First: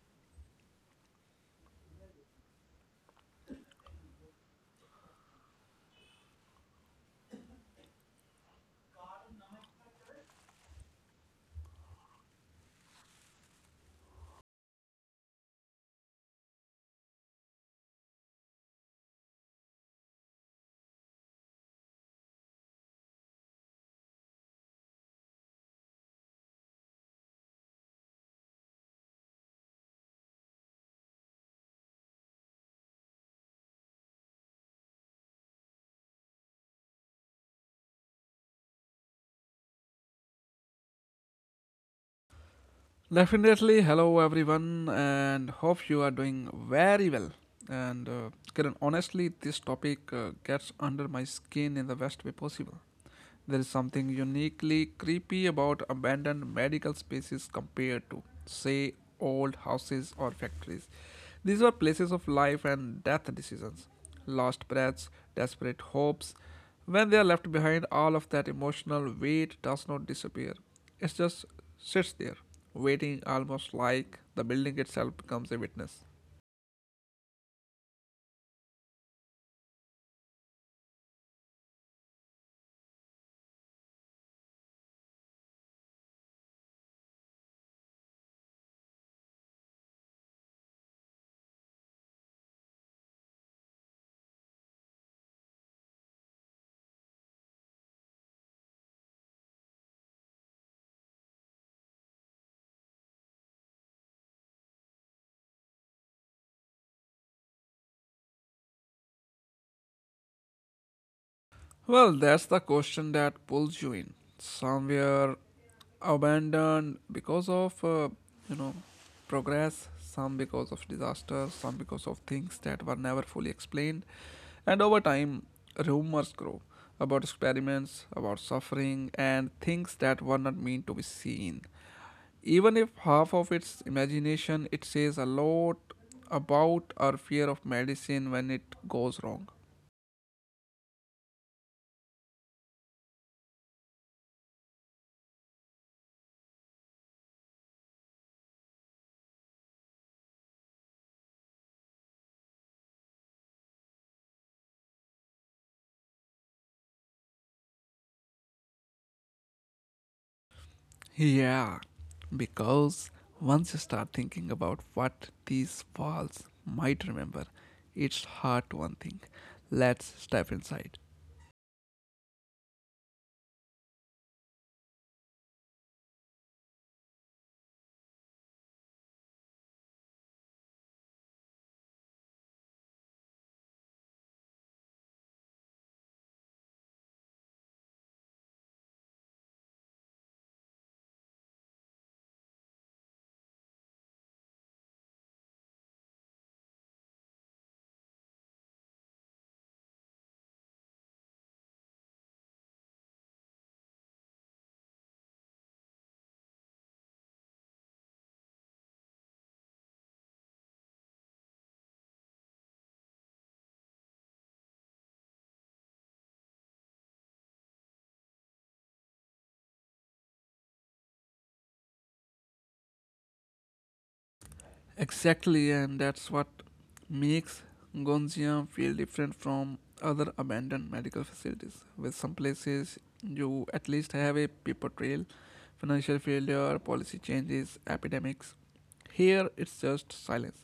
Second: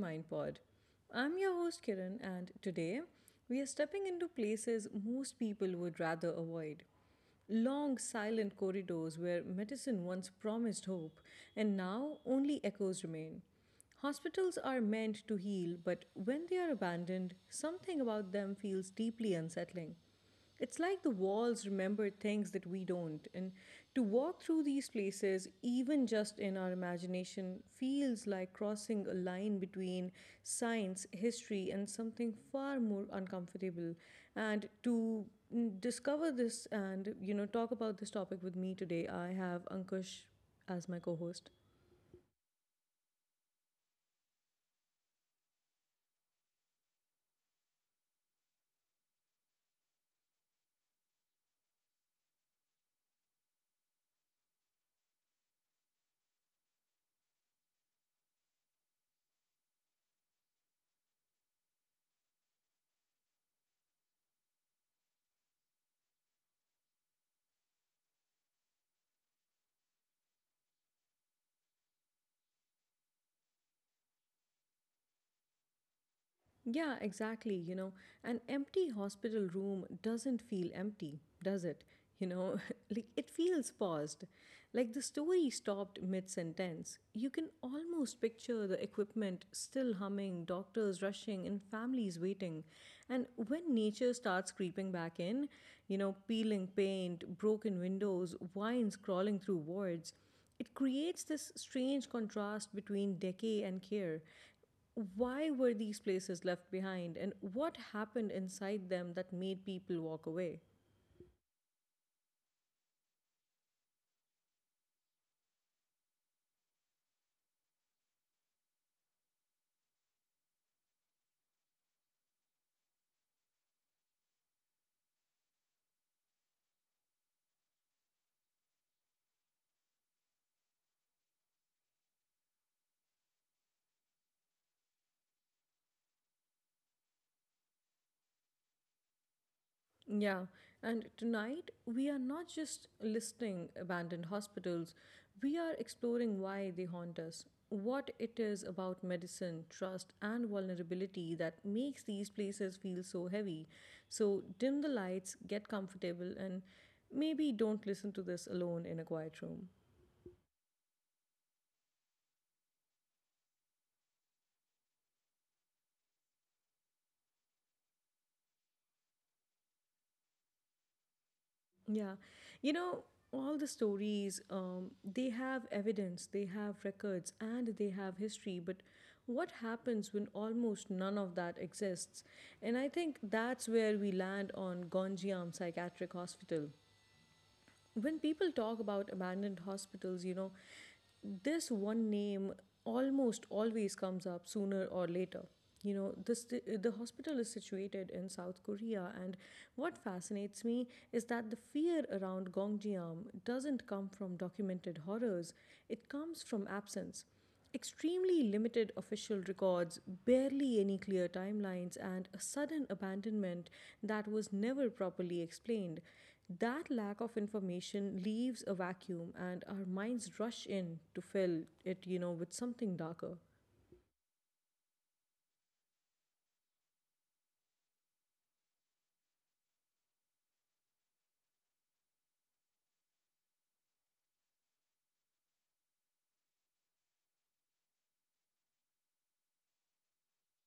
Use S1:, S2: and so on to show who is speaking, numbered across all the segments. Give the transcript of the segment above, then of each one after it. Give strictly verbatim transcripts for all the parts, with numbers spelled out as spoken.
S1: Mind Pod. I'm your host Kiran, and today we are stepping into places most people would rather avoid. Long, silent corridors where medicine once promised hope and now only echoes remain. Hospitals are meant to heal, but when they are abandoned, something about them feels deeply unsettling. It's like the walls remember things that we don't. And to walk through these places, even just in our imagination, feels like crossing a line between science, history, and something far more uncomfortable. And to mm, discover this and, you know, talk about this topic with me today, I have Ankush as my co host.
S2: Definitely. Hello, everyone, and hope you are doing very well. And uh, Kiran, honestly, this topic uh, gets under my skin in the best way possible. There is something uniquely creepy about abandoned medical spaces compared to, say, old houses or factories. These were places of life and death decisions, lost breaths, desperate hopes. When they are left behind, all of that emotional weight does not disappear. It just sits there, waiting, almost like the building itself becomes a witness.
S1: Yeah, exactly. You know, an empty hospital room doesn't feel empty, does it? You know, like it feels paused. Like the story stopped mid sentence. You can almost picture the equipment still humming, doctors rushing, and families waiting. And when nature starts creeping back in, you know, peeling paint, broken windows, vines crawling through wards, it creates this strange contrast between decay and care. Why were these places left behind, and what happened inside them that made people walk away?
S2: Well, that's the question that pulls you in. Somewhere abandoned because of, uh, you know, progress, some because of disaster, some because of things that were never fully explained. And over time, rumors grow about experiments, about suffering, and things that were not meant to be seen. Even if half of its imagination, it says a lot about our fear of medicine when it goes wrong.
S1: Yeah, and tonight we are not just listing abandoned hospitals, we are exploring why they haunt us, what it is about medicine, trust, and vulnerability that makes these places feel so heavy. So, dim the lights, get comfortable, and maybe don't listen to this alone in a quiet room.
S2: Yeah, because once you start thinking about what these walls might remember, it's hard to unthink. Let's step inside.
S1: Yeah. You know, all the stories, um, they have evidence, they have records, and they have history. But what happens when almost none of that exists? And I think that's where we land on Gonjiam Psychiatric Hospital. When people talk about abandoned hospitals, you know, this one name almost always comes up sooner or later. You know, this the hospital is situated in South Korea, and what fascinates me is that the fear around Gongjiam doesn't come from documented horrors; it comes from absence. Extremely limited official records, barely any clear timelines, and a sudden abandonment that was never properly explained. That lack of information leaves a vacuum, and our minds rush in to fill it, you know, with something darker.
S2: Exactly, and that's what makes Gonziam feel different from other abandoned medical facilities. With some places, you at least have a paper trail: financial failure, policy changes, epidemics. Here, it's just silence.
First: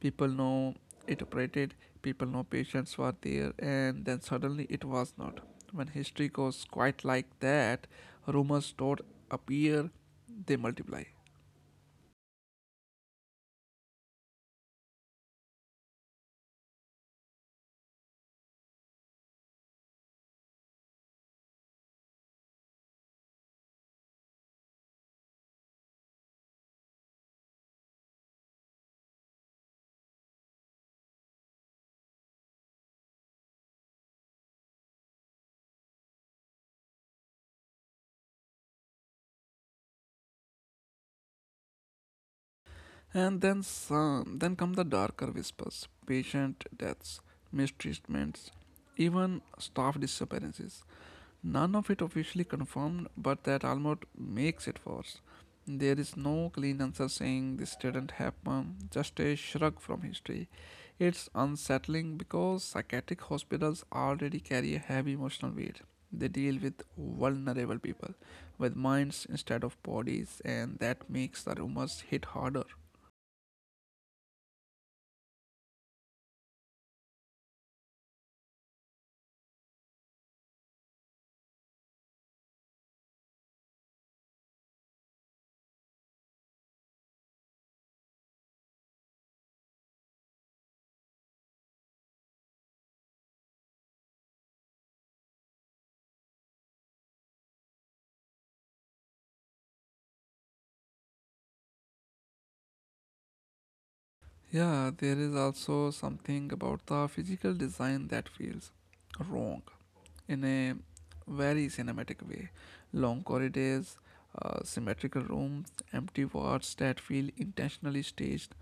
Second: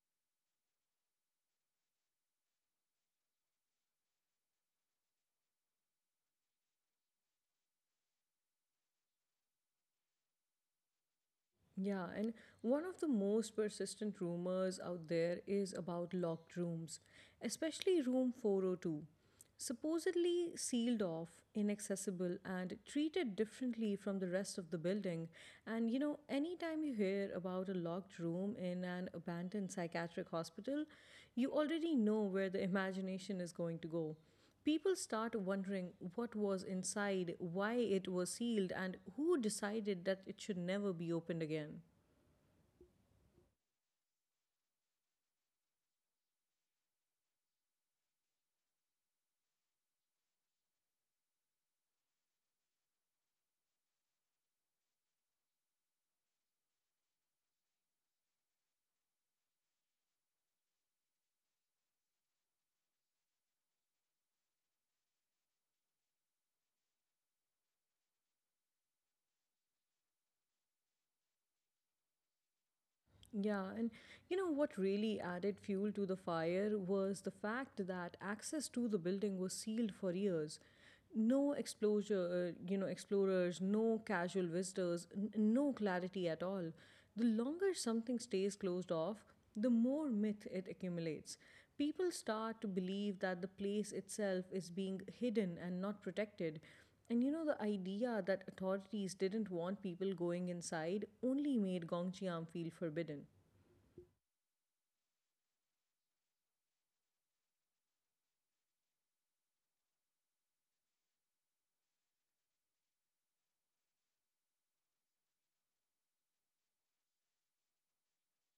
S2: People know it operated, people know patients were there, and then suddenly it was not. When history goes quite like that, rumors don't appear, they multiply.
S1: Yeah, and one of the most persistent rumors out there is about locked rooms, especially room four oh two. Supposedly sealed off, inaccessible, and treated differently from the rest of the building. And you know, anytime you hear about a locked room in an abandoned psychiatric hospital, you already know where the imagination is going to go. People start wondering what was inside, why it was sealed, and who decided that it should never be opened again.
S2: And then some, then come the darker whispers: patient deaths, mistreatments, even staff disappearances. None of it officially confirmed, but that almost makes it worse. There is no clean answer saying this didn't happen, just a shrug from history. It's unsettling because psychiatric hospitals already carry a heavy emotional weight. They deal with vulnerable people, with minds instead of bodies, and that makes the rumors hit harder.
S1: Yeah, and you know what really added fuel to the fire was the fact that access to the building was sealed for years. No exposure, uh, you know, explorers, no casual visitors, n- no clarity at all. The longer something stays closed off, the more myth it accumulates. People start to believe that the place itself is being hidden and not protected. And you know, the idea that authorities didn't want people going inside only made Gongchiam feel forbidden.
S2: Yeah, there is also something about the physical design that feels wrong in a very cinematic way. Long corridors, uh, symmetrical rooms, empty wards that feel intentionally staged.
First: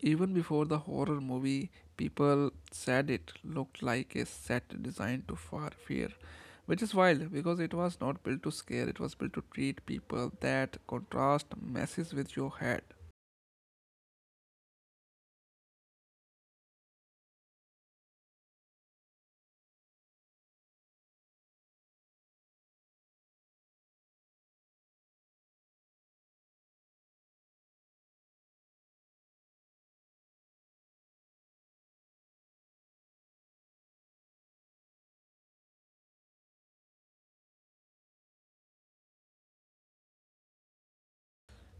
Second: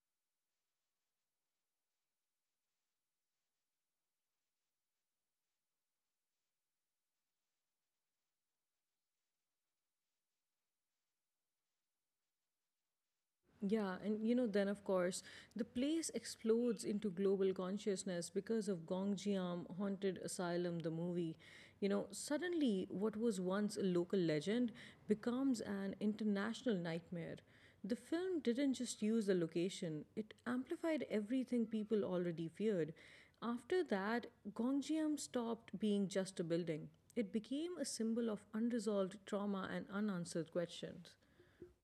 S2: Even before the horror movie, people said it looked like a set designed to far fear, which is wild because it was not built to scare, it was built to treat people. That contrast messes with your head.
S1: Yeah, and you know, then of course, the place explodes into global consciousness because of Gongjiam Haunted Asylum, the movie. You know, suddenly what was once a local legend becomes an international nightmare. The film didn't just use the location, it amplified everything people already feared. After that, Gongjiam stopped being just a building. It became a symbol of unresolved trauma and unanswered questions.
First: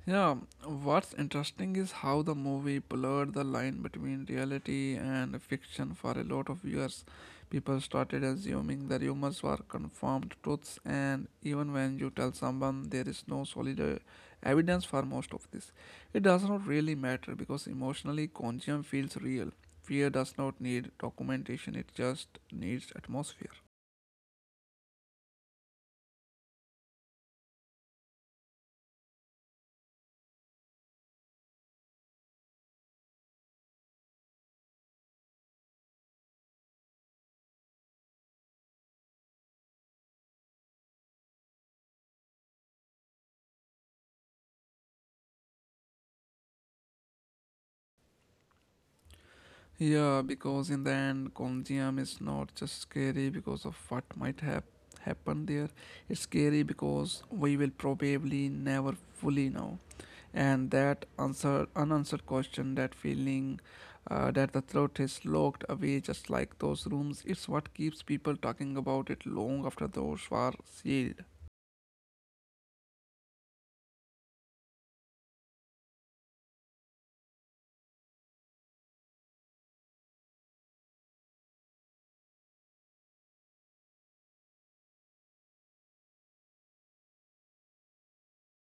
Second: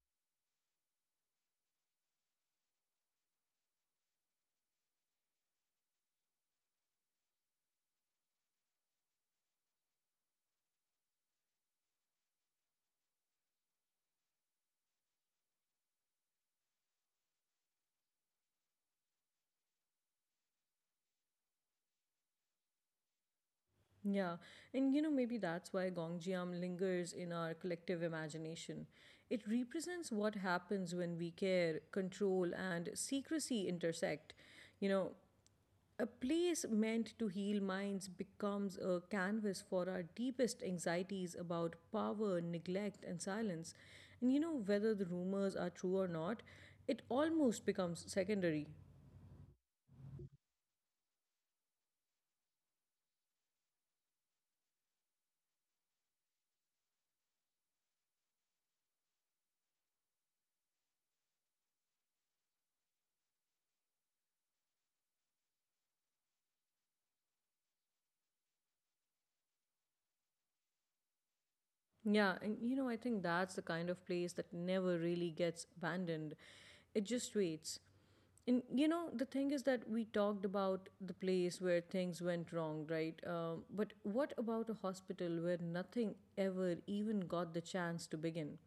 S2: Yeah, what's interesting is how the movie blurred the line between reality and fiction for a lot of years. People started assuming the rumors were confirmed truths, and even when you tell someone there is no solid uh, evidence for most of this, it does not really matter because emotionally, Conjuring feels real. Fear does not need documentation, it just needs atmosphere.
S1: Yeah, and you know, maybe that's why Gongjiam lingers in our collective imagination. It represents what happens when we care, control, and secrecy intersect. You know, a place meant to heal minds becomes a canvas for our deepest anxieties about power, neglect, and silence. And you know, whether the rumors are true or not, it almost becomes secondary.
S2: Yeah, because in the end, Konjiam is not just scary because of what might have happened there. It's scary because we will probably never fully know. And that answer, unanswered question, that feeling uh, that the truth is locked away, just like those rooms, it's what keeps people talking about it long after those were sealed.
S1: Yeah, and you know, I think that's the kind of place that never really gets abandoned. It just waits. And you know, the thing is that we talked about the place where things went wrong, right? Um, but what about a hospital where nothing ever even got the chance to begin?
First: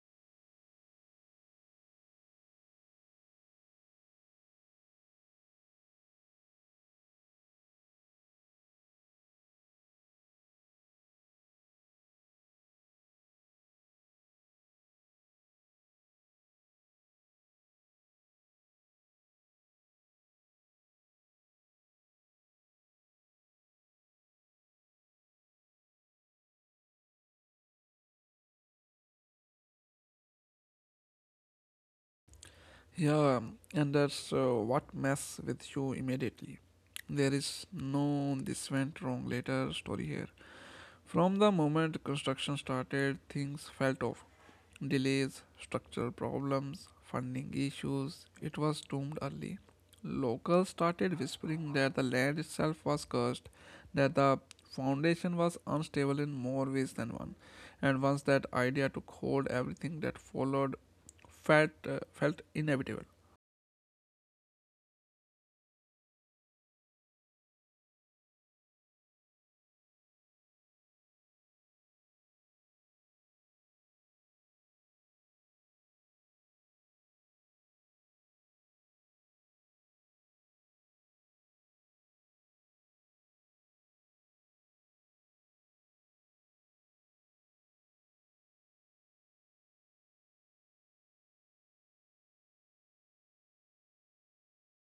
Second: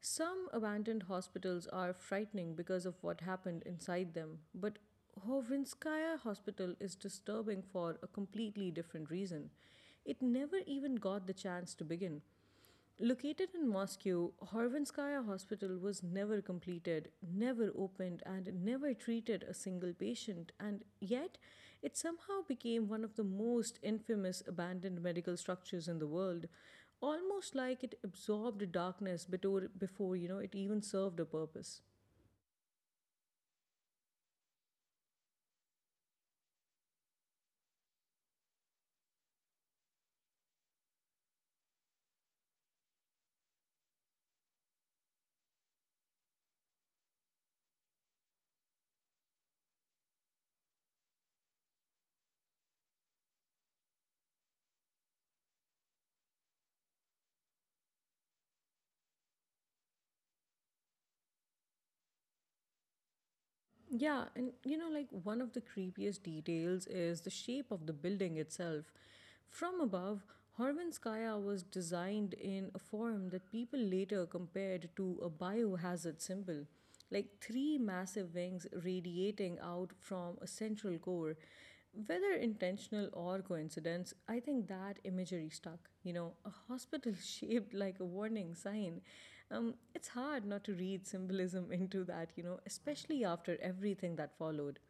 S1: Some abandoned hospitals are frightening because of what happened inside them, but Hovinskaya Hospital is disturbing for a completely different reason. It never even got the chance to begin. Located in Moscow, Horvinskaya Hospital was never completed, never opened, and never treated a single patient, and yet it somehow became one of the most infamous abandoned medical structures in the world, almost like it absorbed darkness before, before you know it even served a purpose.
S2: Yeah, and that's uh, what mess with you immediately. There is no this went wrong later story here. From the moment construction started, things felt off. Delays, structural problems, funding issues, it was doomed early. Locals started whispering that the land itself was cursed, that the foundation was unstable in more ways than one. And once that idea took hold, everything that followed felt, uh, felt inevitable.
S1: Yeah, and you know, like one of the creepiest details is the shape of the building itself. From above, Horvinskaya was designed in a form that people later compared to a biohazard symbol, like three massive wings radiating out from a central core. Whether intentional or coincidence, I think that imagery stuck. You know, a hospital shaped like a warning sign. Um, it's hard not to read symbolism into that, you know, especially after everything that followed.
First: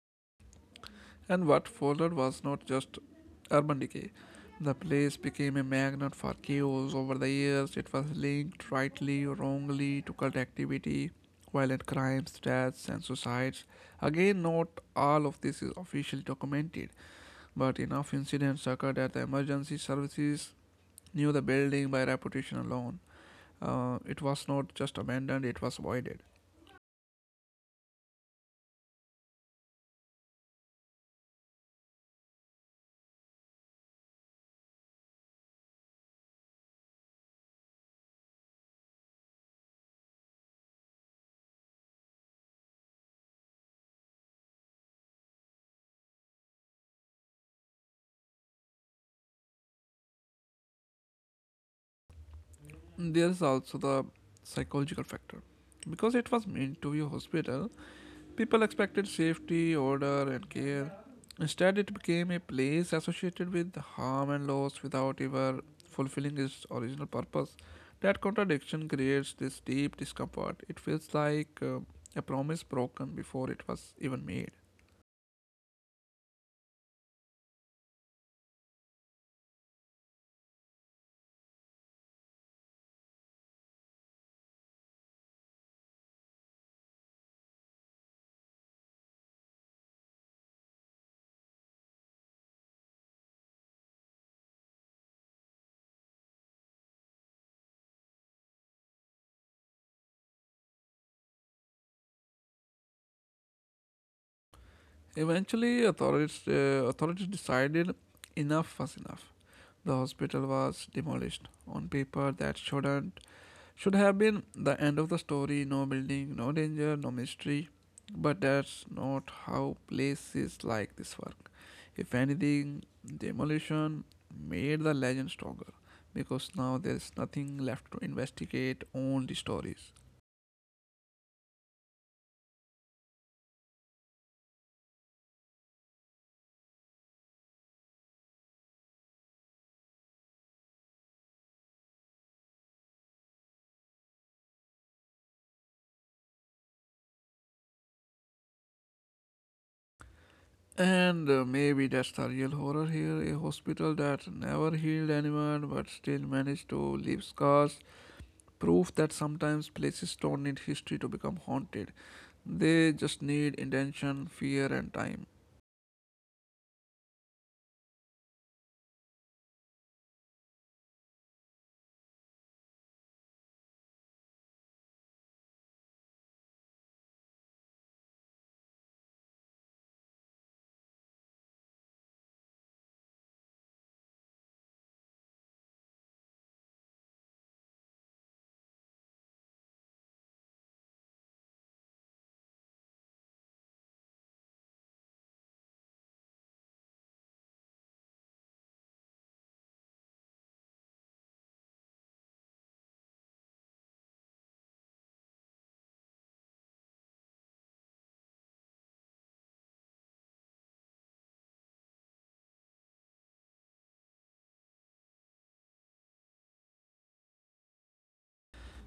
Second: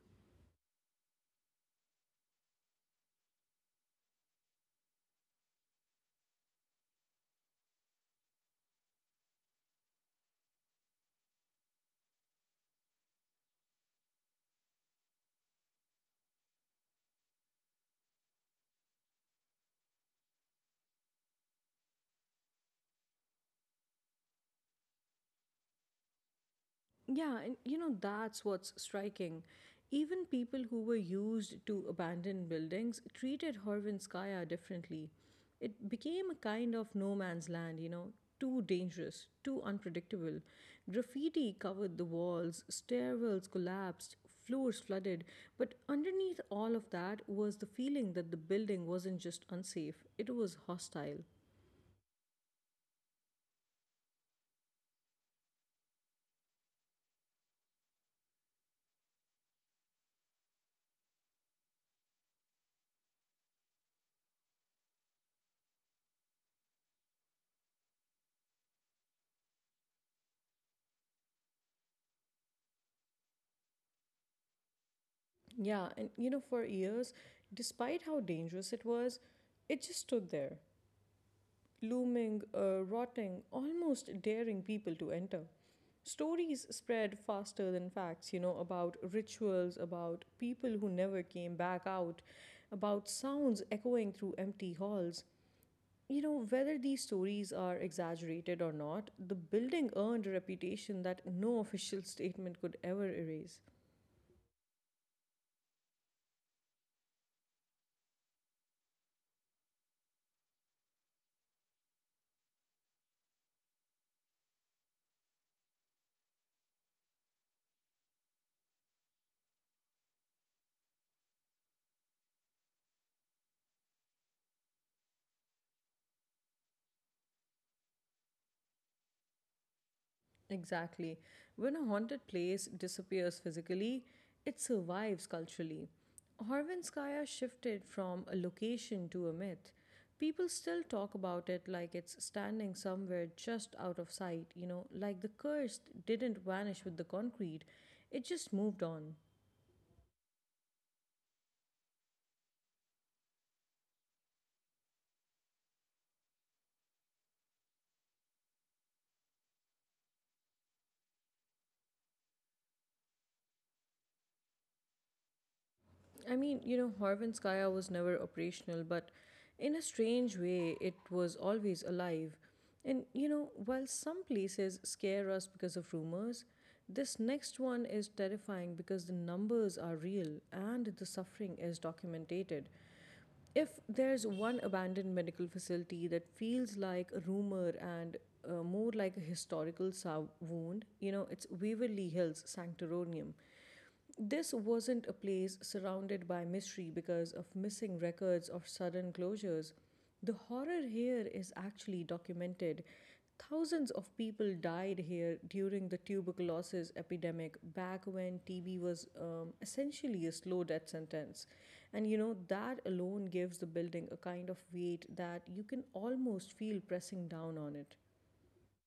S2: And what followed was not just urban decay. The place became a magnet for chaos over the years. It was linked, rightly or wrongly, to cult activity, violent crimes, deaths, and suicides. Again, not all of this is officially documented, but enough incidents occurred that the emergency services knew the building by reputation alone. Uh, it was not just abandoned, it was voided.
S1: Yeah, and you know, that's what's striking. Even people who were used to abandoned buildings treated Horvinskaya differently. It became a kind of no man's land, you know, too dangerous, too unpredictable. Graffiti covered the walls, stairwells collapsed, floors flooded, but underneath all of that was the feeling that the building wasn't just unsafe, it was hostile.
S2: There is also the psychological factor. Because it was meant to be a hospital, people expected safety, order, and care. Instead, it became a place associated with harm and loss without ever fulfilling its original purpose. That contradiction creates this deep discomfort. It feels like uh, a promise broken before it was even made.
S1: Yeah, and you know, for years, despite how dangerous it was, it just stood there, looming, uh, rotting, almost daring people to enter. Stories spread faster than facts, you know, about rituals, about people who never came back out, about sounds echoing through empty halls. You know, whether these stories are exaggerated or not, the building earned a reputation that no official statement could ever erase.
S2: Eventually, authorities, uh, authorities decided enough was enough. The hospital was demolished on paper. That shouldn't Should have been the end of the story: no building, no danger, no mystery. But that's not how places like this work. If anything, demolition made the legend stronger, because now there's nothing left to investigate, only stories.
S1: Exactly. When a haunted place disappears physically, it survives culturally. Horvinskaya shifted from a location to a myth. People still talk about it like it's standing somewhere just out of sight, you know, like the curse didn't vanish with the concrete, it just moved on.
S2: And uh, maybe that's the real horror here: a hospital that never healed anyone but still managed to leave scars. Proof that sometimes places don't need history to become haunted. They just need intention, fear, and time.
S1: I mean, you know, Horvinskaya was never operational, but in a strange way, it was always alive. And, you know, while some places scare us because of rumors, this next one is terrifying because the numbers are real and the suffering is documented. If there's one abandoned medical facility that feels like a rumor and uh, more like a historical sou- wound, you know, it's Waverly Hills Sanctoronium. This wasn't a place surrounded by mystery because of missing records or sudden closures. The horror here is actually documented. Thousands of people died here during the tuberculosis epidemic back when T B was um, essentially a slow death sentence. And you know, that alone gives the building a kind of weight that you can almost feel pressing down on it.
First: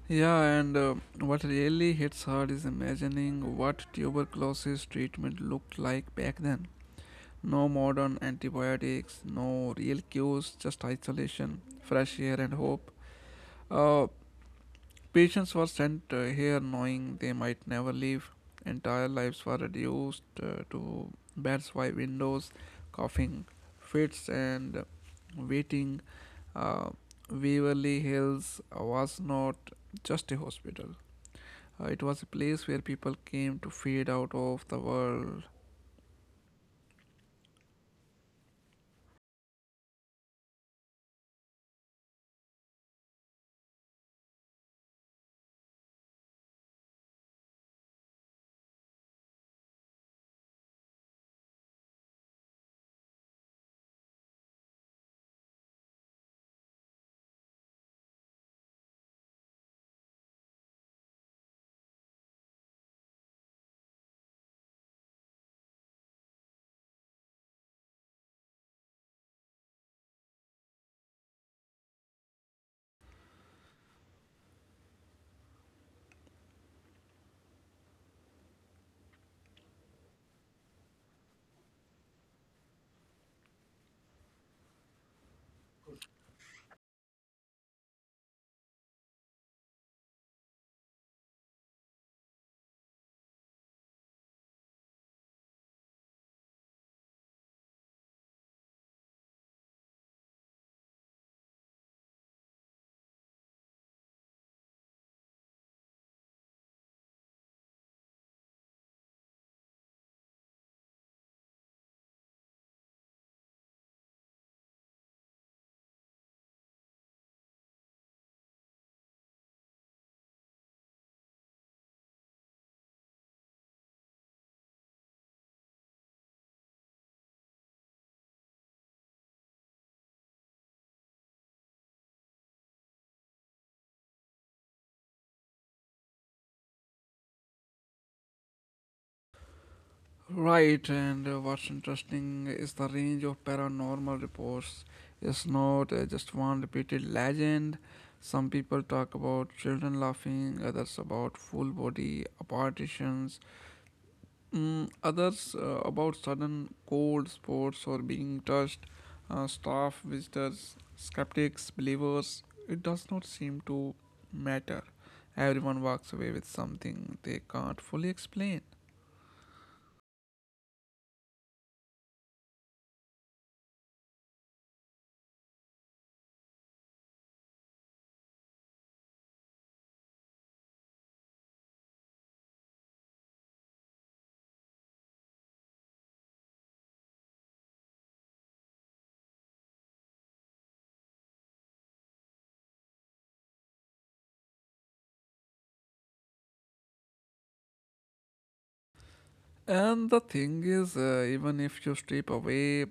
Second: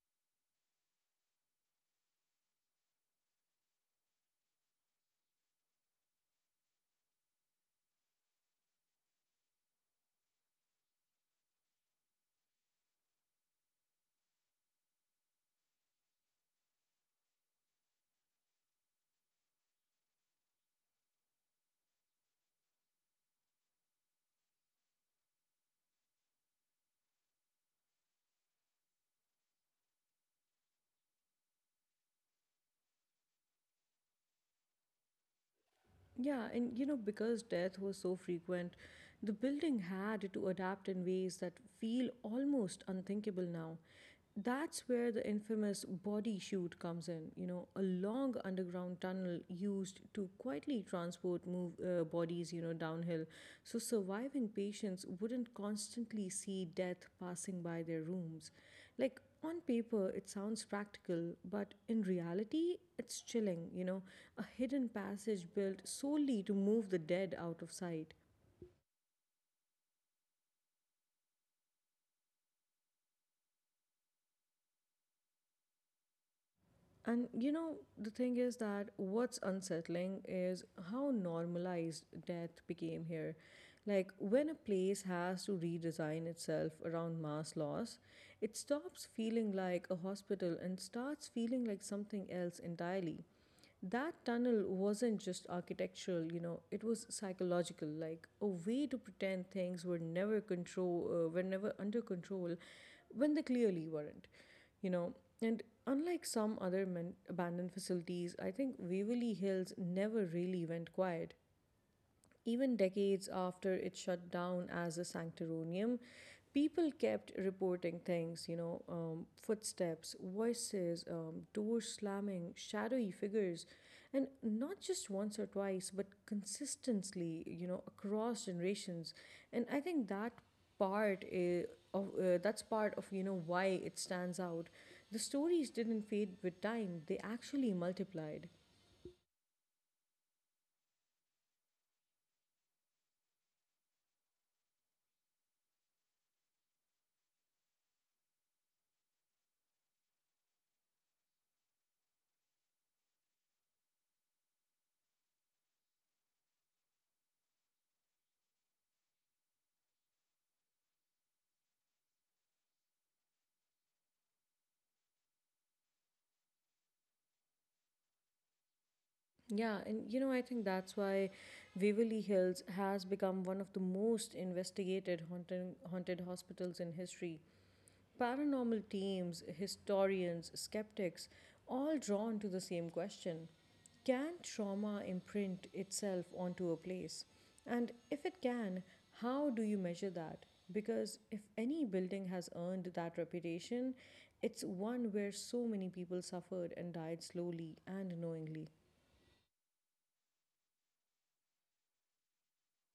S2: Yeah, and uh, what really hits hard is imagining what tuberculosis treatment looked like back then. No modern antibiotics, no real cures, just isolation, fresh air, and hope. Uh, patients were sent uh, here knowing they might never leave. Entire lives were reduced uh, to beds by windows, coughing fits, and waiting. Uh, Waverly Hills was not just a hospital. Uh, it was a place where people came to fade out of the world.
S1: Yeah, and you know, because death was so frequent, the building had to adapt in ways that feel almost unthinkable now. That's where the infamous body chute comes in, you know, a long underground tunnel used to quietly transport move, uh, bodies, you know, downhill, so surviving patients wouldn't constantly see death passing by their rooms. Like, on paper, it sounds practical, but in reality, it's chilling, you know, a hidden passage built solely to move the dead out of sight. And you know, the thing is that what's unsettling is how normalized death became here. Like, when a place has to redesign itself around mass loss, it stops feeling like a hospital and starts feeling like something else entirely. That tunnel wasn't just architectural, you know, it was psychological, like a way to pretend things were never control uh, were never under control when they clearly weren't, you know. And unlike some other men- abandoned facilities, I think Waverly Hills never really went quiet. Even decades after it shut down as a sanctoronium, people kept reporting things, you know, um, footsteps, voices, um, doors slamming, shadowy figures. And not just once or twice, but consistently, you know, across generations. And I think that part is of uh, that's part of, you know, why it stands out. The stories didn't fade with time, they actually multiplied.
S2: Right, and uh, what's interesting is the range of paranormal reports. It's not uh, just one repeated legend. Some people talk about children laughing, others about full body apparitions, Mm, others uh, about sudden cold spots or being touched, uh, staff, visitors, skeptics, believers. It does not seem to matter. Everyone walks away with something they can't fully explain.
S1: Yeah, and you know, I think that's why Waverly Hills has become one of the most investigated haunted, haunted hospitals in history. Paranormal teams, historians, skeptics, all drawn to the same question. Can trauma imprint itself onto a place? And if it can, how do you measure that? Because if any building has earned that reputation, it's one where so many people suffered and died slowly and knowingly.
S2: And the thing is, uh, even if you strip away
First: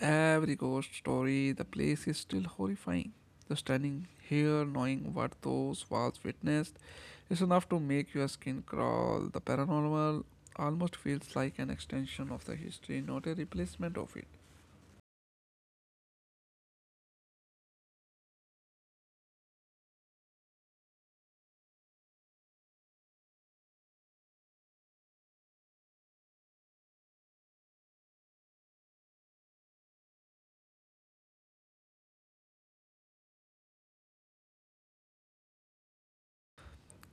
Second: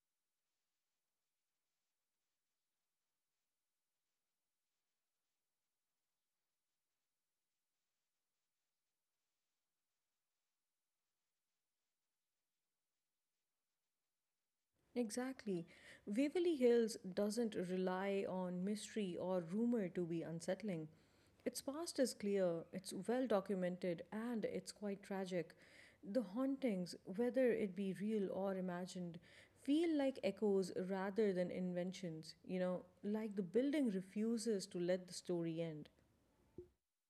S2: every ghost story, the place is still horrifying. Just standing here, knowing what those walls witnessed, is enough to make your skin crawl. The paranormal almost feels like an extension of the history, not a replacement of it.
S1: Exactly. Waverly Hills doesn't rely on mystery or rumor to be unsettling. Its past is clear, it's well documented, and it's quite tragic. The hauntings, whether it be real or imagined, feel like echoes rather than inventions, you know, like the building refuses to let the story end.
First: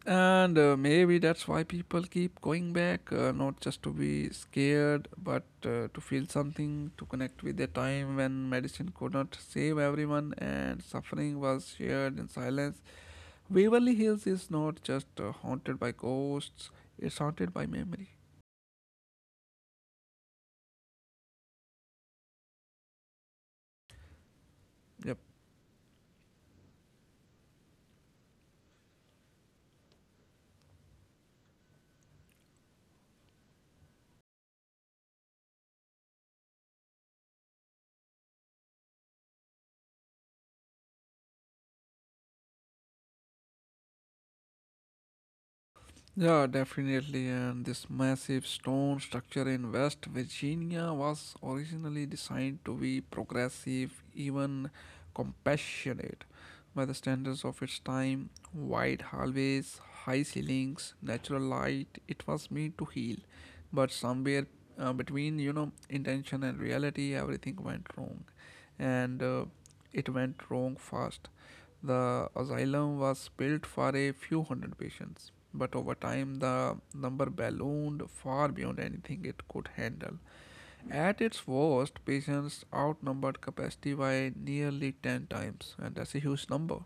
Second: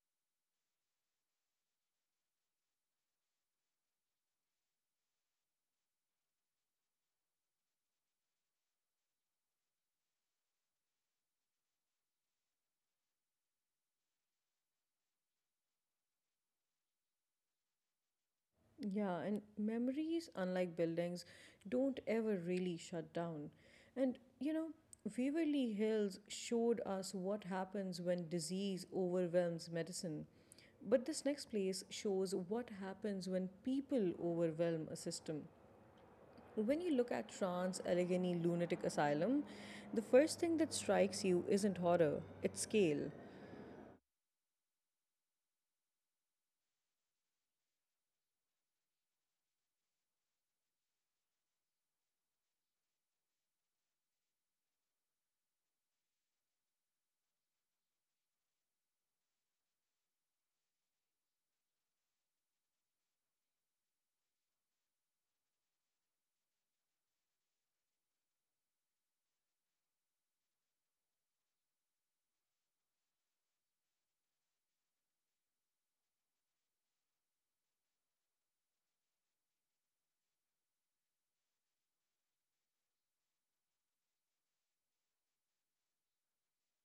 S2: And uh, maybe that's why people keep going back, uh, not just to be scared, but uh, to feel something, to connect with a time when medicine could not save everyone and suffering was shared in silence. Waverly Hills is not just uh, haunted by ghosts, it's haunted by memory.
S1: Yeah, and memories, unlike buildings, don't ever really shut down. And you know,
S2: Yep.
S1: Waverly Hills showed us what happens when disease overwhelms medicine. But this next place shows what happens when people overwhelm a system. When you look at Trans Allegheny Lunatic Asylum, the first thing that strikes you isn't horror, it's scale.
S2: Yeah, definitely. And this massive stone structure in West Virginia was originally designed to be progressive, even compassionate, by the standards of its time. Wide hallways, high ceilings, natural light. It was meant to heal, but somewhere uh, between you know intention and reality, everything went wrong, and uh, it went wrong fast. The asylum was built for a few hundred patients, but over time the number ballooned far beyond anything it could handle. At its worst, patients outnumbered capacity by nearly ten times, and that's a huge number.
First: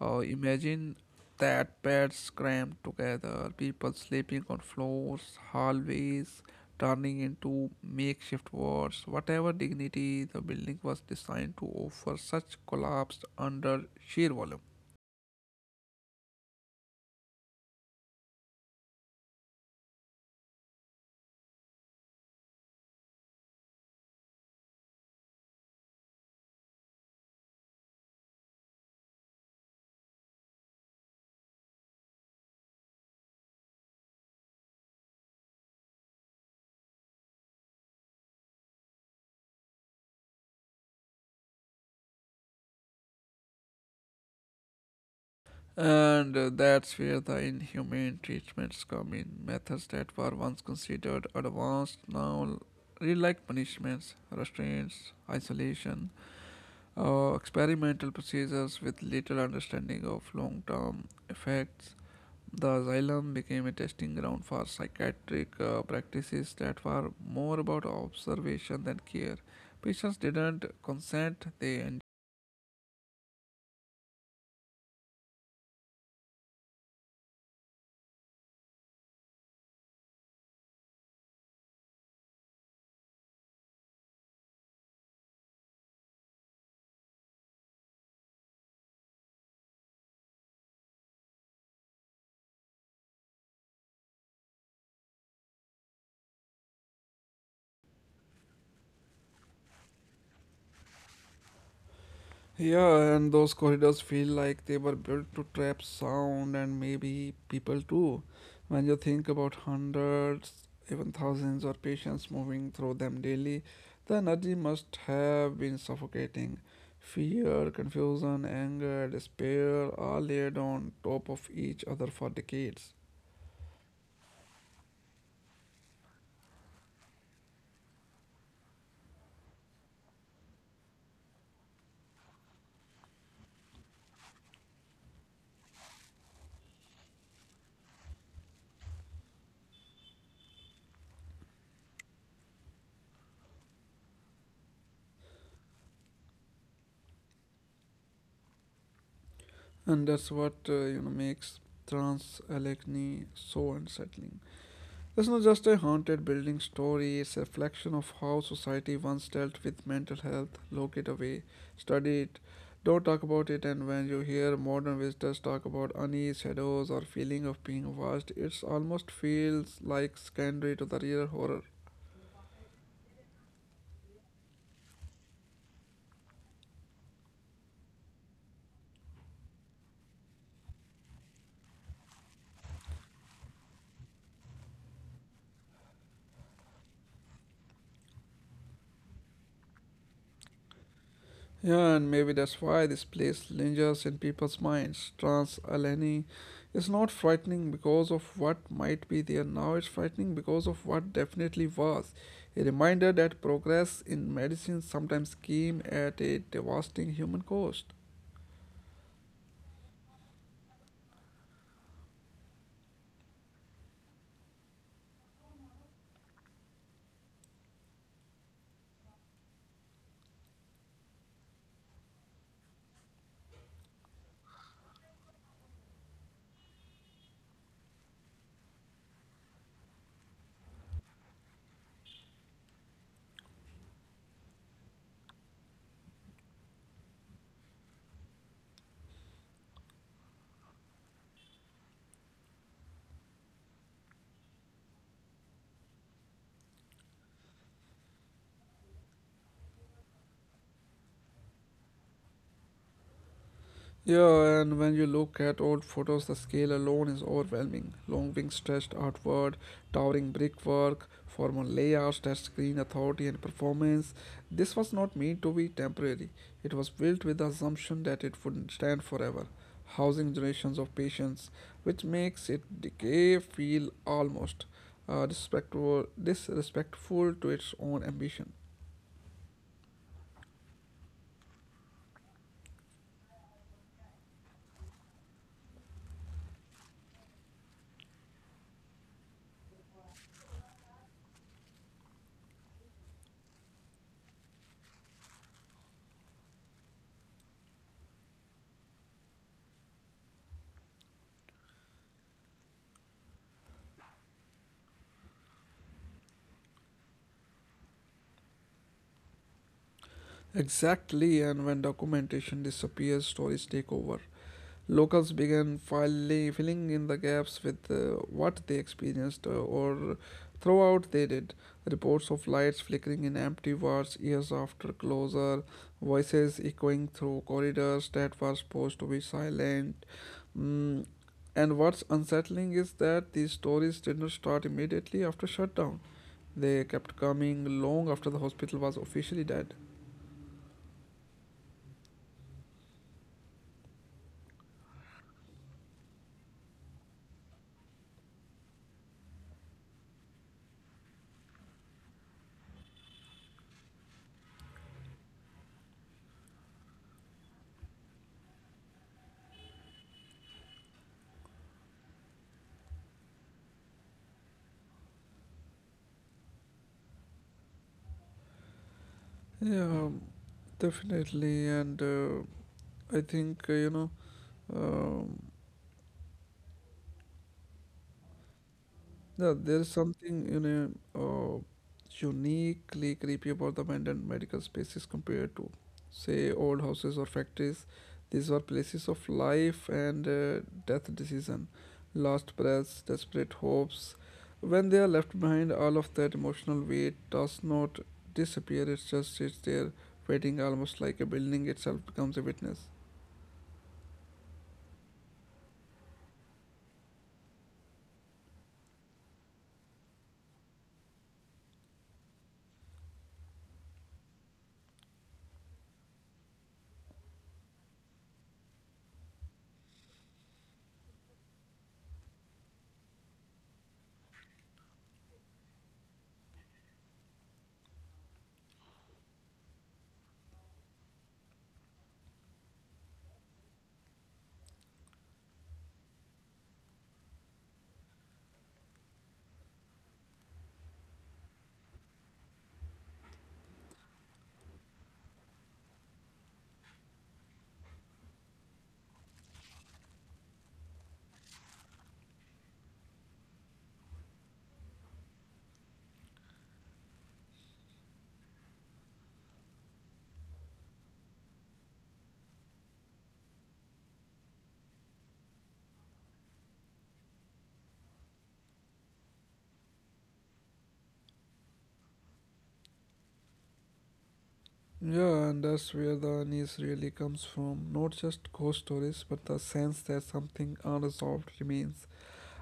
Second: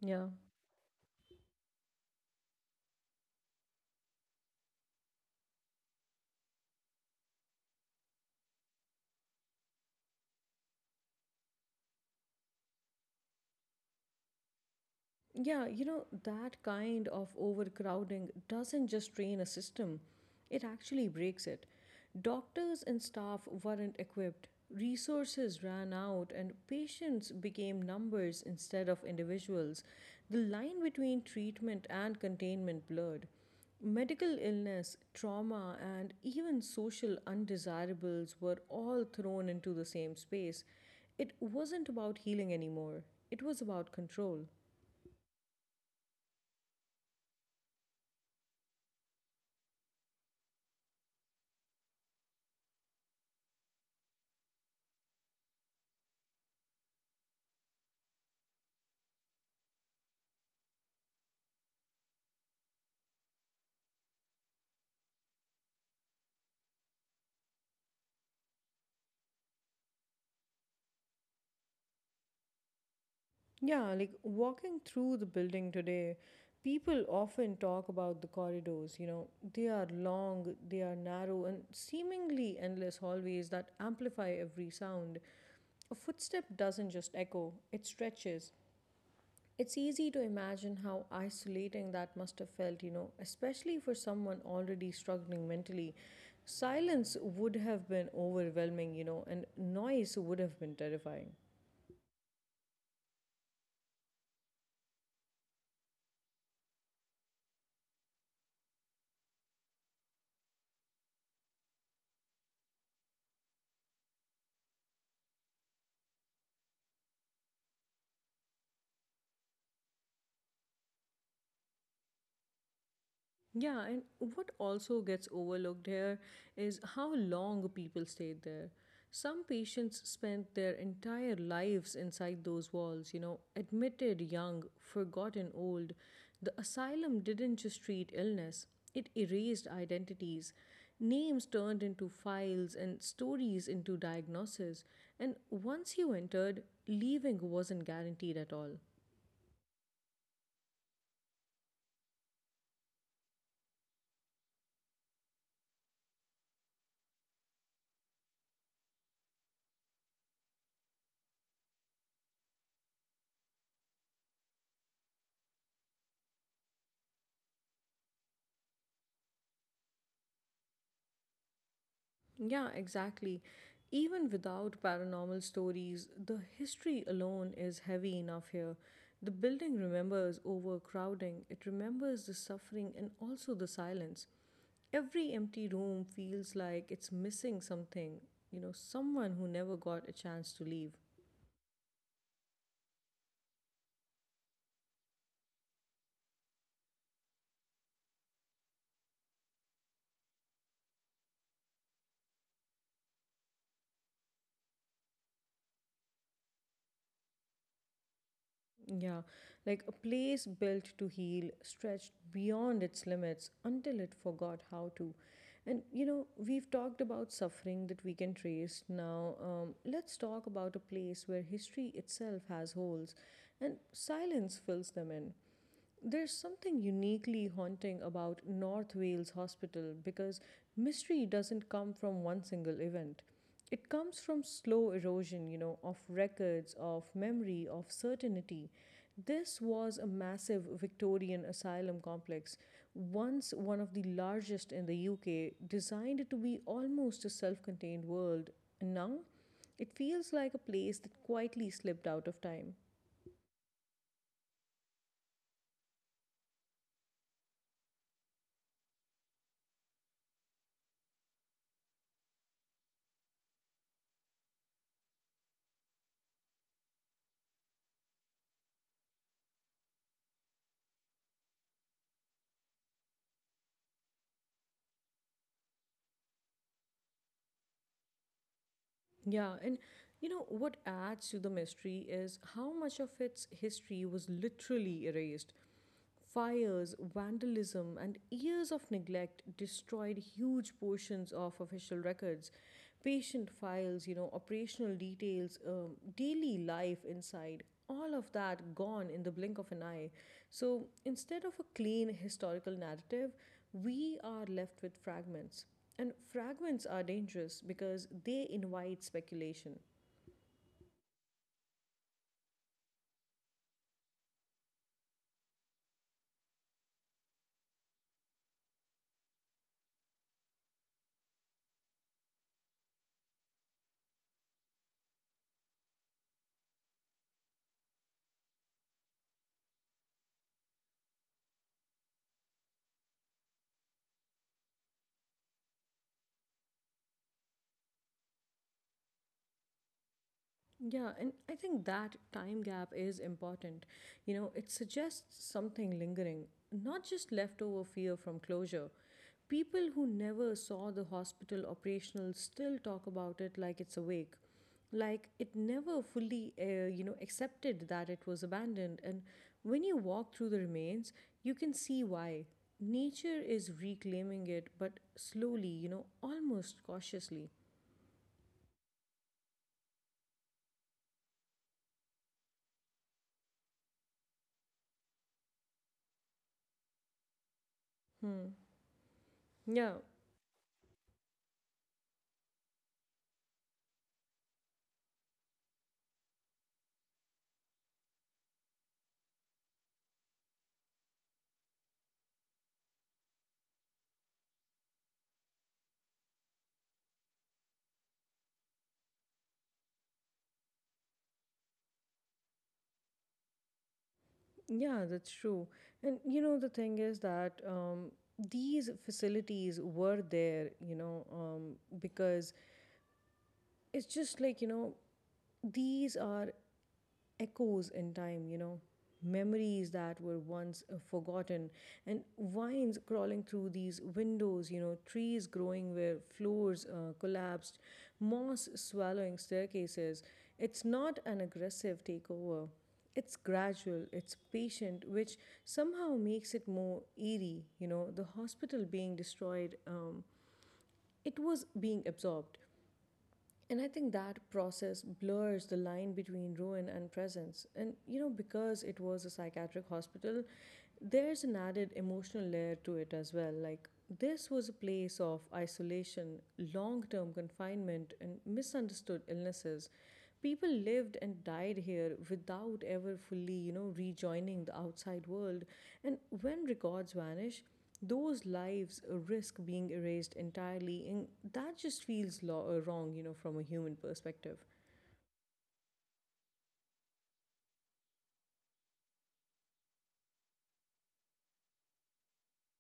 S2: Uh,
S1: Yeah.
S2: imagine that: beds crammed together, people sleeping on floors, hallways turning into makeshift wards. Whatever dignity the building was designed to offer, such collapsed under sheer volume.
S1: Yeah, you know, that kind of overcrowding doesn't just drain a system, it actually breaks it. Doctors and staff weren't equipped, resources ran out, and patients became numbers instead of individuals. The line between treatment and containment blurred. Medical illness, trauma, and even social undesirables were all thrown into the same space. It wasn't about healing anymore, it was about control.
S2: And uh, that's where the inhumane treatments come in. Methods that were once considered advanced now read like punishments: restraints, isolation, or experimental procedures with little understanding of long term effects. The asylum became a testing ground for psychiatric uh, practices that were more about observation than care. Patients didn't consent, they enjoyed.
S1: Yeah, like walking through the building today, people often talk about the corridors. You know, they are long, they are narrow, and seemingly endless hallways that amplify every sound. A footstep doesn't just echo, it stretches. It's easy to imagine how isolating that must have felt, you know, especially for someone already struggling mentally. Silence would have been overwhelming, you know, and noise would have been terrifying.
S2: Yeah, and those corridors feel like they were built to trap sound, and maybe people too. When you think about hundreds, even thousands of patients moving through them daily, the energy must have been suffocating. Fear, confusion, anger, despair are layered on top of each other for decades.
S1: Yeah, and what also gets overlooked here is how long people stayed there. Some patients spent their entire lives inside those walls, you know, admitted young, forgotten old. The asylum didn't just treat illness, it erased identities. Names turned into files and stories into diagnoses. And once you entered, leaving wasn't guaranteed at all.
S2: And that's what uh, you know makes trans-alechny so unsettling. It's not just a haunted building story, it's a reflection of how society once dealt with mental health. Look it away, study it, don't talk about it, and when you hear modern visitors talk about unease, shadows, or feeling of being watched, it almost feels like secondary to the real horror.
S1: Yeah, exactly. Even without paranormal stories, the history alone is heavy enough here. The building remembers overcrowding, it remembers the suffering and also the silence. Every empty room feels like it's missing something, you know, someone who never got a chance to leave.
S2: Yeah, and maybe that's why this place lingers in people's minds. Trans Alani is not frightening because of what might be there now, it's frightening because of what definitely was. A reminder that progress in medicine sometimes came at a devastating human cost.
S1: Yeah, like a place built to heal stretched beyond its limits until it forgot how to. And you know, we've talked about suffering that we can trace. Now, um, let's talk about a place where history itself has holes and silence fills them in. There's something uniquely haunting about North Wales Hospital because mystery doesn't come from one single event. It comes from slow erosion, you know, of records, of memory, of certainty. This was a massive Victorian asylum complex, once one of the largest in the U K, designed to be almost a self contained world. And now it feels like a place that quietly slipped out of time.
S2: Yeah, and when you look at old photos, the scale alone is overwhelming. Long wings stretched outward, towering brickwork, formal layouts that screen authority and performance. This was not meant to be temporary. It was built with the assumption that it would stand forever, housing generations of patients, which makes its decay feel almost uh, disrespectful, disrespectful to its own ambition.
S1: Yeah, and you know what adds to the mystery is how much of its history was literally erased. Fires, vandalism, and years of neglect destroyed huge portions of official records, patient files, you know, operational details, um, daily life inside. All of that gone in the blink of an eye. So instead of a clean historical narrative, we are left with fragments. And fragments are dangerous because they invite speculation.
S2: Exactly, and when documentation disappears, stories take over. Locals began finally filling in the gaps with uh, what they experienced uh, or throughout they did. Reports of lights flickering in empty wards years after closure, voices echoing through corridors that were supposed to be silent. Mm. And what's unsettling is that these stories did not start immediately after shutdown. They kept coming long after the hospital was officially dead.
S1: Yeah, and I think that time gap is important. You know, it suggests something lingering, not just leftover fear from closure. People who never saw the hospital operational still talk about it like it's awake, like it never fully, uh, you know, accepted that it was abandoned. And when you walk through the remains, you can see why. Nature is reclaiming it, but slowly, you know, almost cautiously.
S2: Yeah, definitely. And uh, I think, uh, you know, um,
S1: Hmm. Yeah,
S2: yeah, there's something you know uh, uniquely creepy about the abandoned medical spaces compared to, say, old houses or factories. These were places of life and uh, death decision, lost breaths, desperate hopes. When they are left behind, all of that emotional weight does not disappear. It just sits there, waiting, almost like a building itself becomes a witness.
S1: yeah, that's true. And you know, the thing is that um, these facilities were there, you know, um, because it's just like, you know, these are echoes in time, you know, memories that were once uh, forgotten, and vines crawling through these windows, you know, trees growing where floors uh, collapsed, moss swallowing staircases. It's not an aggressive takeover. It's gradual, it's patient, which somehow makes it more eerie. You know, the hospital being destroyed, um, it was being absorbed. And I think that process blurs the line between ruin and presence. And, you know, because it was a psychiatric hospital, there's an added emotional layer to it as well. Like, this was a place of isolation, long term confinement, and misunderstood illnesses. People lived and died here without ever fully, you know, rejoining the outside world. And when records vanish, those lives uh, risk being erased entirely, and that just feels lo- uh, wrong, you know, from a human perspective.
S2: Yeah, and that's where the unease really comes from. Not just ghost stories, but the sense that something unresolved remains.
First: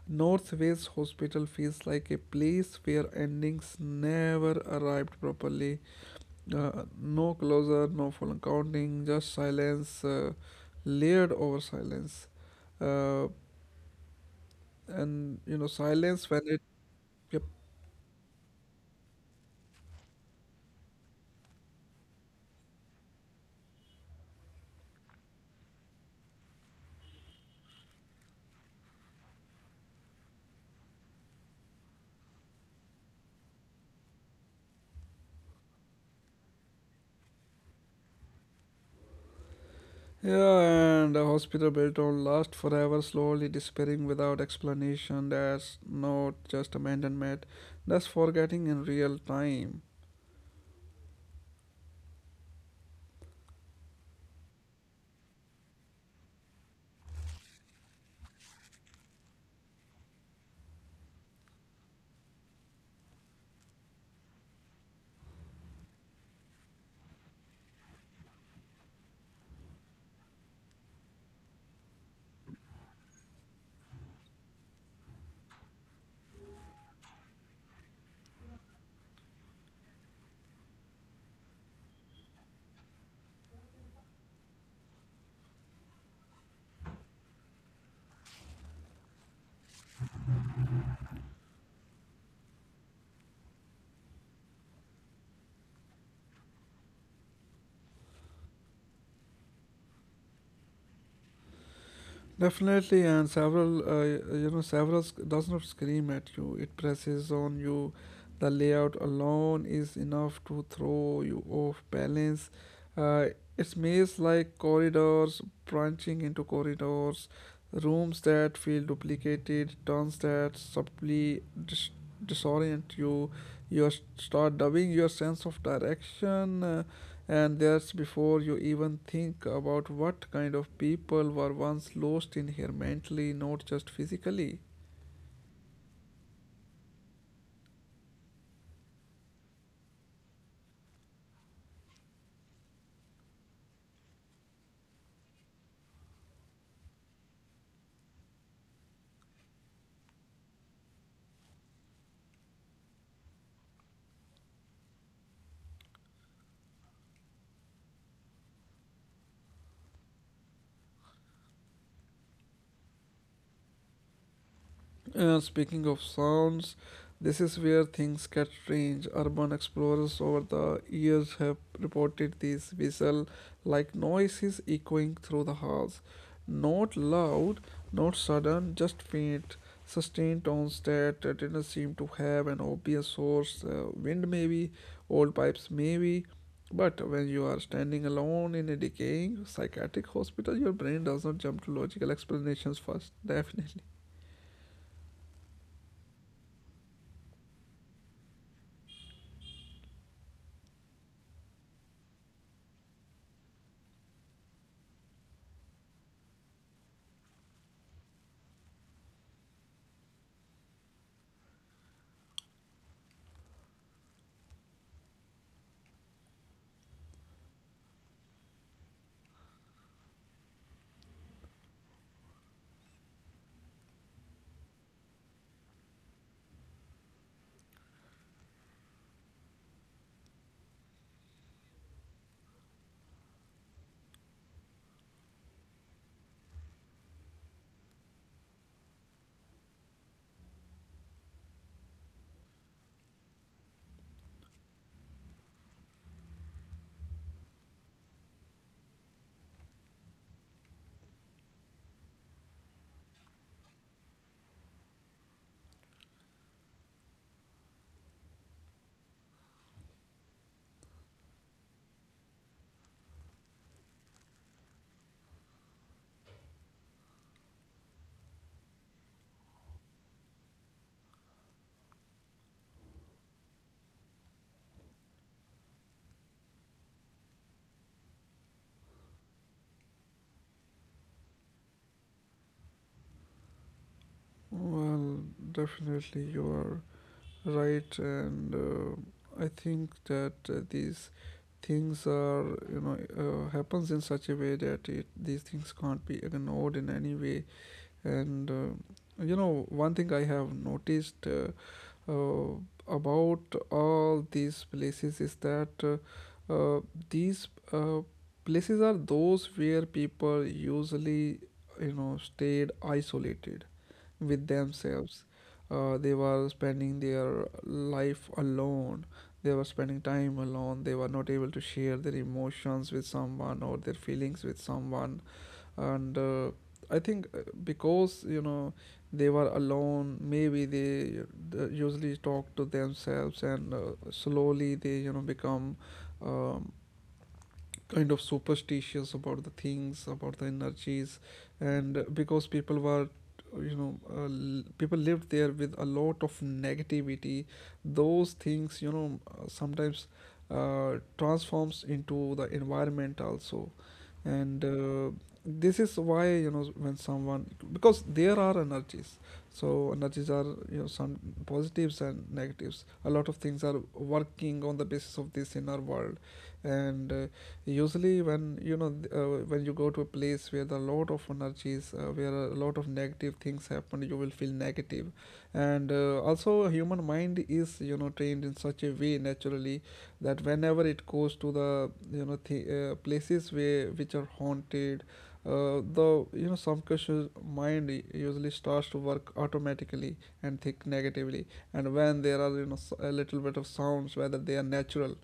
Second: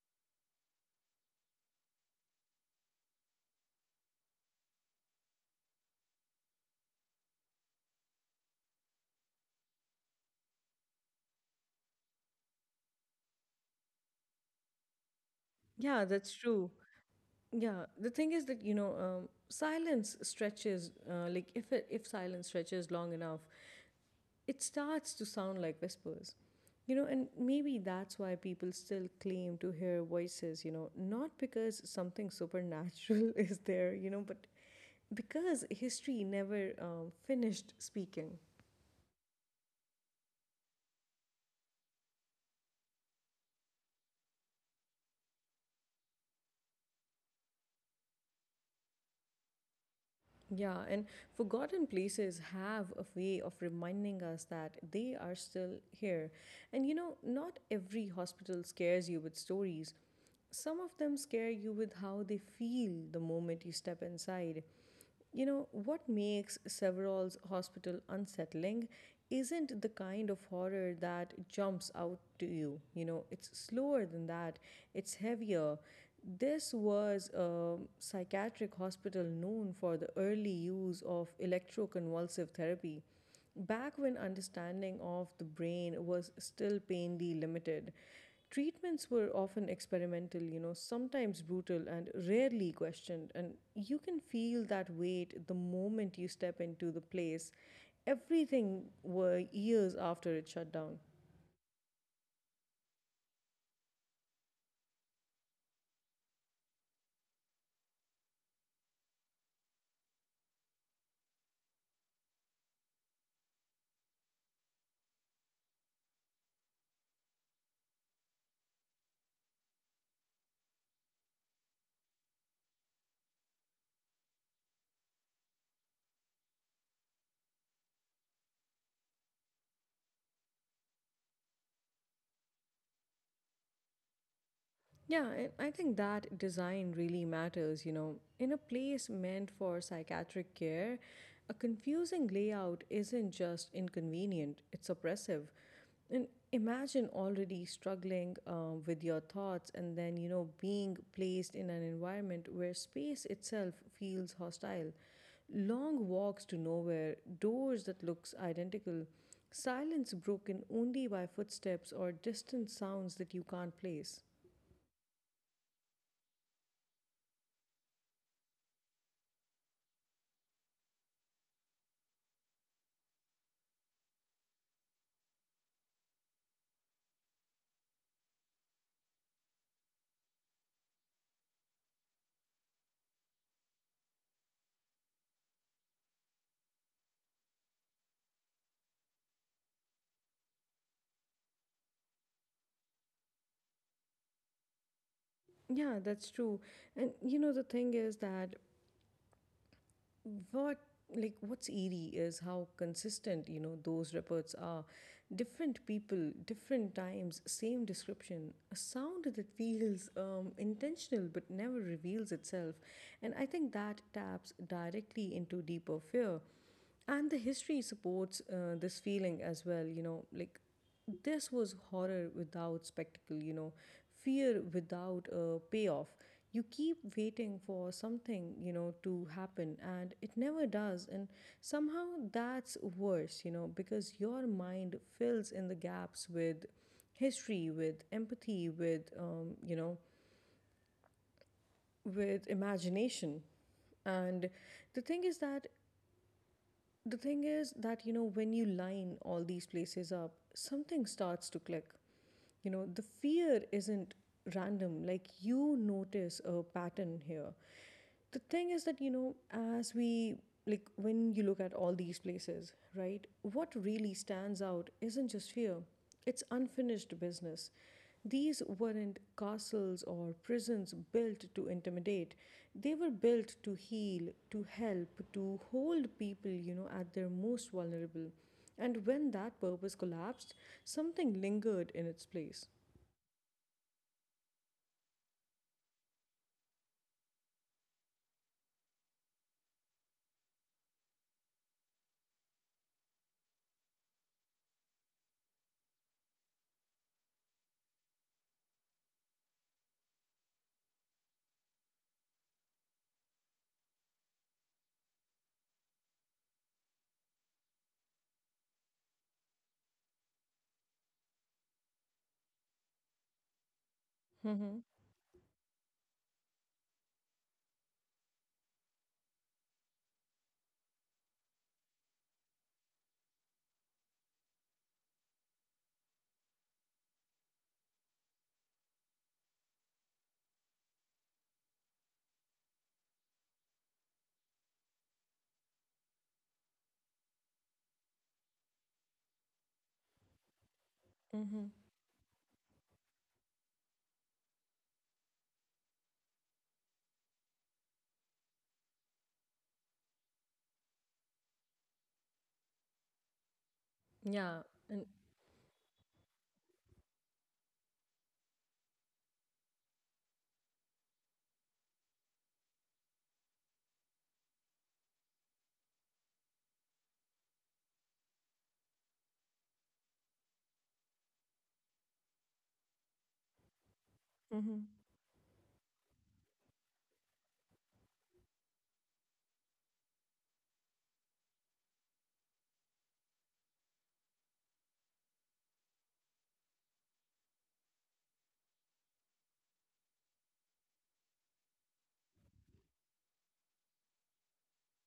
S2: Northway's hospital feels like a place where endings never arrived properly. Uh, no closure, no full accounting, just silence, uh, layered over silence. Uh, and you know,
S1: Yeah, that's
S2: silence when it
S1: true.
S2: yeah,
S1: Yeah, the thing is that, you know, um, silence stretches, uh, like if it, if silence stretches long enough, it starts to sound like whispers, you know. And maybe that's why people still claim to hear voices, you know, not because something supernatural is there, you know, but because history never um, finished speaking.
S2: Yeah, and the hospital bill don't last forever, slowly disappearing without explanation. That's not just abandonment, that's forgetting in real time.
S1: Yeah, and forgotten places have a way of reminding us that they are still here. And you know, not every hospital scares you with stories. Some of them scare you with how they feel the moment you step inside. You know, what makes Severall's hospital unsettling isn't the kind of horror that jumps out to you. You know, it's slower than that, it's heavier. This was a psychiatric hospital known for the early use of electroconvulsive therapy. Back when understanding of the brain was still painfully limited, treatments were often experimental, you know, sometimes brutal and rarely questioned. And you can feel that weight the moment you step into the place, everything were years after it shut down.
S2: Definitely, and several, uh, you know, several sc- does not scream at you. It presses on you. The layout alone is enough to throw you off balance. Uh, it's maze like corridors branching into corridors, rooms that feel duplicated, turns that subtly dis- disorient you. You s- start doubting your sense of direction. uh, and that's before you even think about what kind of people were once lost in here mentally, not just physically.
S1: Yeah, I I think that design really matters. You know, in a place meant for psychiatric care, a confusing layout isn't just inconvenient, it's oppressive. And imagine already struggling uh, with your thoughts and then, you know, being placed in an environment where space itself feels hostile. Long walks to nowhere, doors that looks identical, silence broken only by footsteps or distant sounds that you can't place.
S2: Uh, speaking of sounds, this is where things get strange. Urban explorers over the years have reported these whistle like noises echoing through the halls. Not loud, not sudden, just faint, sustained tones that uh, didn't seem to have an obvious source. Uh, wind, maybe, old pipes, maybe. But when you are standing alone in a decaying psychiatric hospital, your brain does not jump to logical explanations first, definitely.
S1: Yeah, that's true. And you know, the thing is that what like what's eerie is how consistent, you know, those reports are. Different people, different times, same description, a sound that feels um, intentional but never reveals itself. And I think that taps directly into deeper fear. And the history supports uh, this feeling as well, you know. Like, this was horror without spectacle, you know, fear without a payoff. You keep waiting for something, you know, to happen and it never does. And somehow that's worse, you know, because your mind fills in the gaps with history, with empathy, with, um, you know, with imagination. And the thing is that the thing is that, you know, when you line all these places up, something starts to click. You know, the fear isn't random, like, you notice a pattern here. The thing is that, you know, as we like when you look at all these places, right, what really stands out isn't just fear, it's unfinished business. These weren't castles or prisons built to intimidate. They were built to heal, to help, to hold people, you know, at their most vulnerable. And when that purpose collapsed, something lingered in its place.
S2: Well, definitely you are right, and uh, I think that uh, these things are you know uh, happens in such a way that it these things can't be ignored in any way. And uh, You know, one thing I have noticed uh, uh, about all these places is that uh, uh, these uh, places are those where people usually you know stayed isolated with
S1: Mm-hmm.
S2: themselves. Uh, they were spending their life alone. They were spending time alone. They were not able to share their emotions with someone or their feelings with someone. And uh, I think uh, because you know they were alone, maybe they uh, usually talk to themselves, and uh, slowly they you know become um, kind of superstitious about the things, about the energies.
S1: Mm-hmm.
S2: And because people were you know uh, people lived there with a lot of negativity, those things you know uh, sometimes uh, transforms into the environment also, and
S1: Yeah,
S2: uh,
S1: and
S2: this is why you know when someone, because there are energies, so energies are you know some positives and negatives, a lot of things are working on the basis of this in our world. And uh, Usually when you know th- uh, when you go to a place where the lot of energies, uh, where a lot of negative things happen, you will feel negative
S1: mm-hmm.
S2: negative. And uh, Also, human mind is you know trained in such a way naturally that whenever it goes to the you know th- uh, places where which are haunted, uh, the you know some questions, mind u- usually starts to work automatically and think negatively. And when there are you know s- a little bit of sounds, whether they are natural,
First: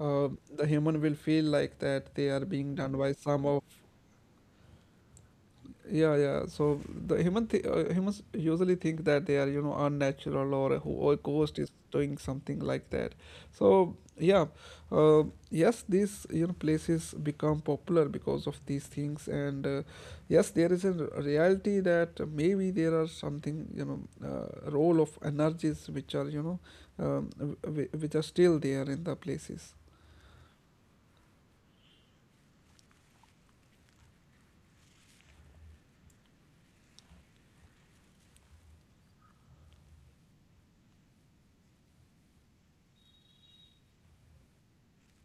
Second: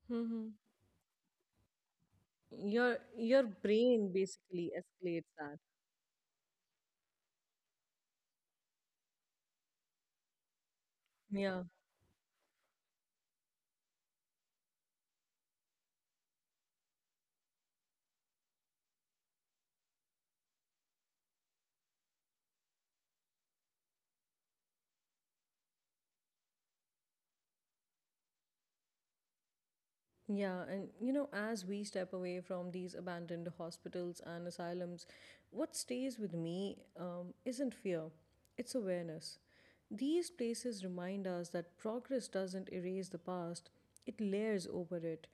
S2: uh,
S1: Mm-hmm.
S2: the human will feel like that they are being
S1: your
S2: done by
S1: your
S2: some of
S1: brain basically escalates that.
S2: yeah yeah So the human th- uh, humans usually think that they are you know unnatural, or who or ghost
S1: Yeah.
S2: is doing something like that. So yeah, uh, yes, these you know places become popular because of these things, and uh, yes, there is a r- reality that maybe there are something you know, uh, role of energies which are you know um, w- w- which are still there in the places.
S1: Yeah, and you know, as we step away from these abandoned hospitals and asylums, what stays with me um, isn't fear, it's awareness. These places remind us that progress doesn't erase the past, it layers over it.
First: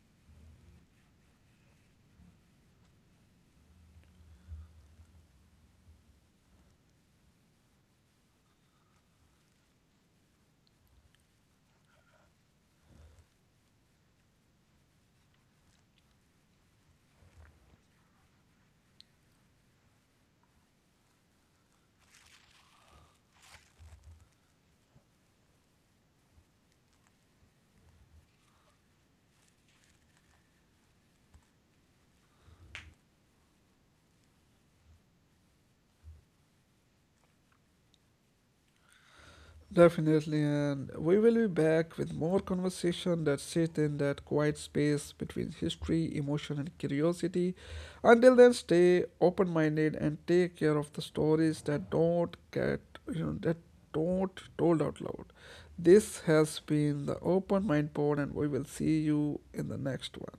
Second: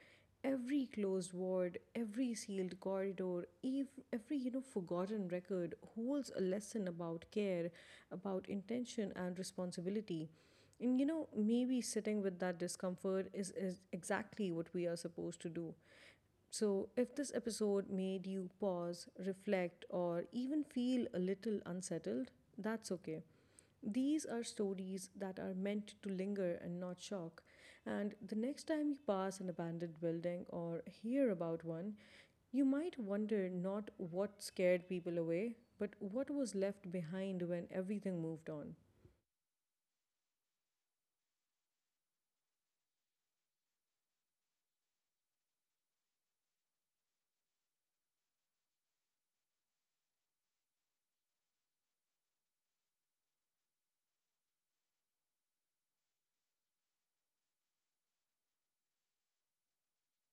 S1: Every closed ward, every sealed corridor, ev- every, you know, forgotten record holds a lesson about care, about intention and responsibility. And you know, maybe sitting with that discomfort is, is exactly what we are supposed to do. So, if this episode made you pause, reflect, or even feel a little unsettled, that's okay. These are stories that are meant to linger and not shock. And the next time you pass an abandoned building or hear about one, you might wonder not what scared people away, but what was left behind when everything moved on.
S2: Definitely, and we will be back with more conversation that sit in that quiet space between history, emotion, and curiosity. Until then, stay open-minded and take care of the stories that don't get you know that don't told out loud. This has been the Open Mind Pod, and we will see you in the next one.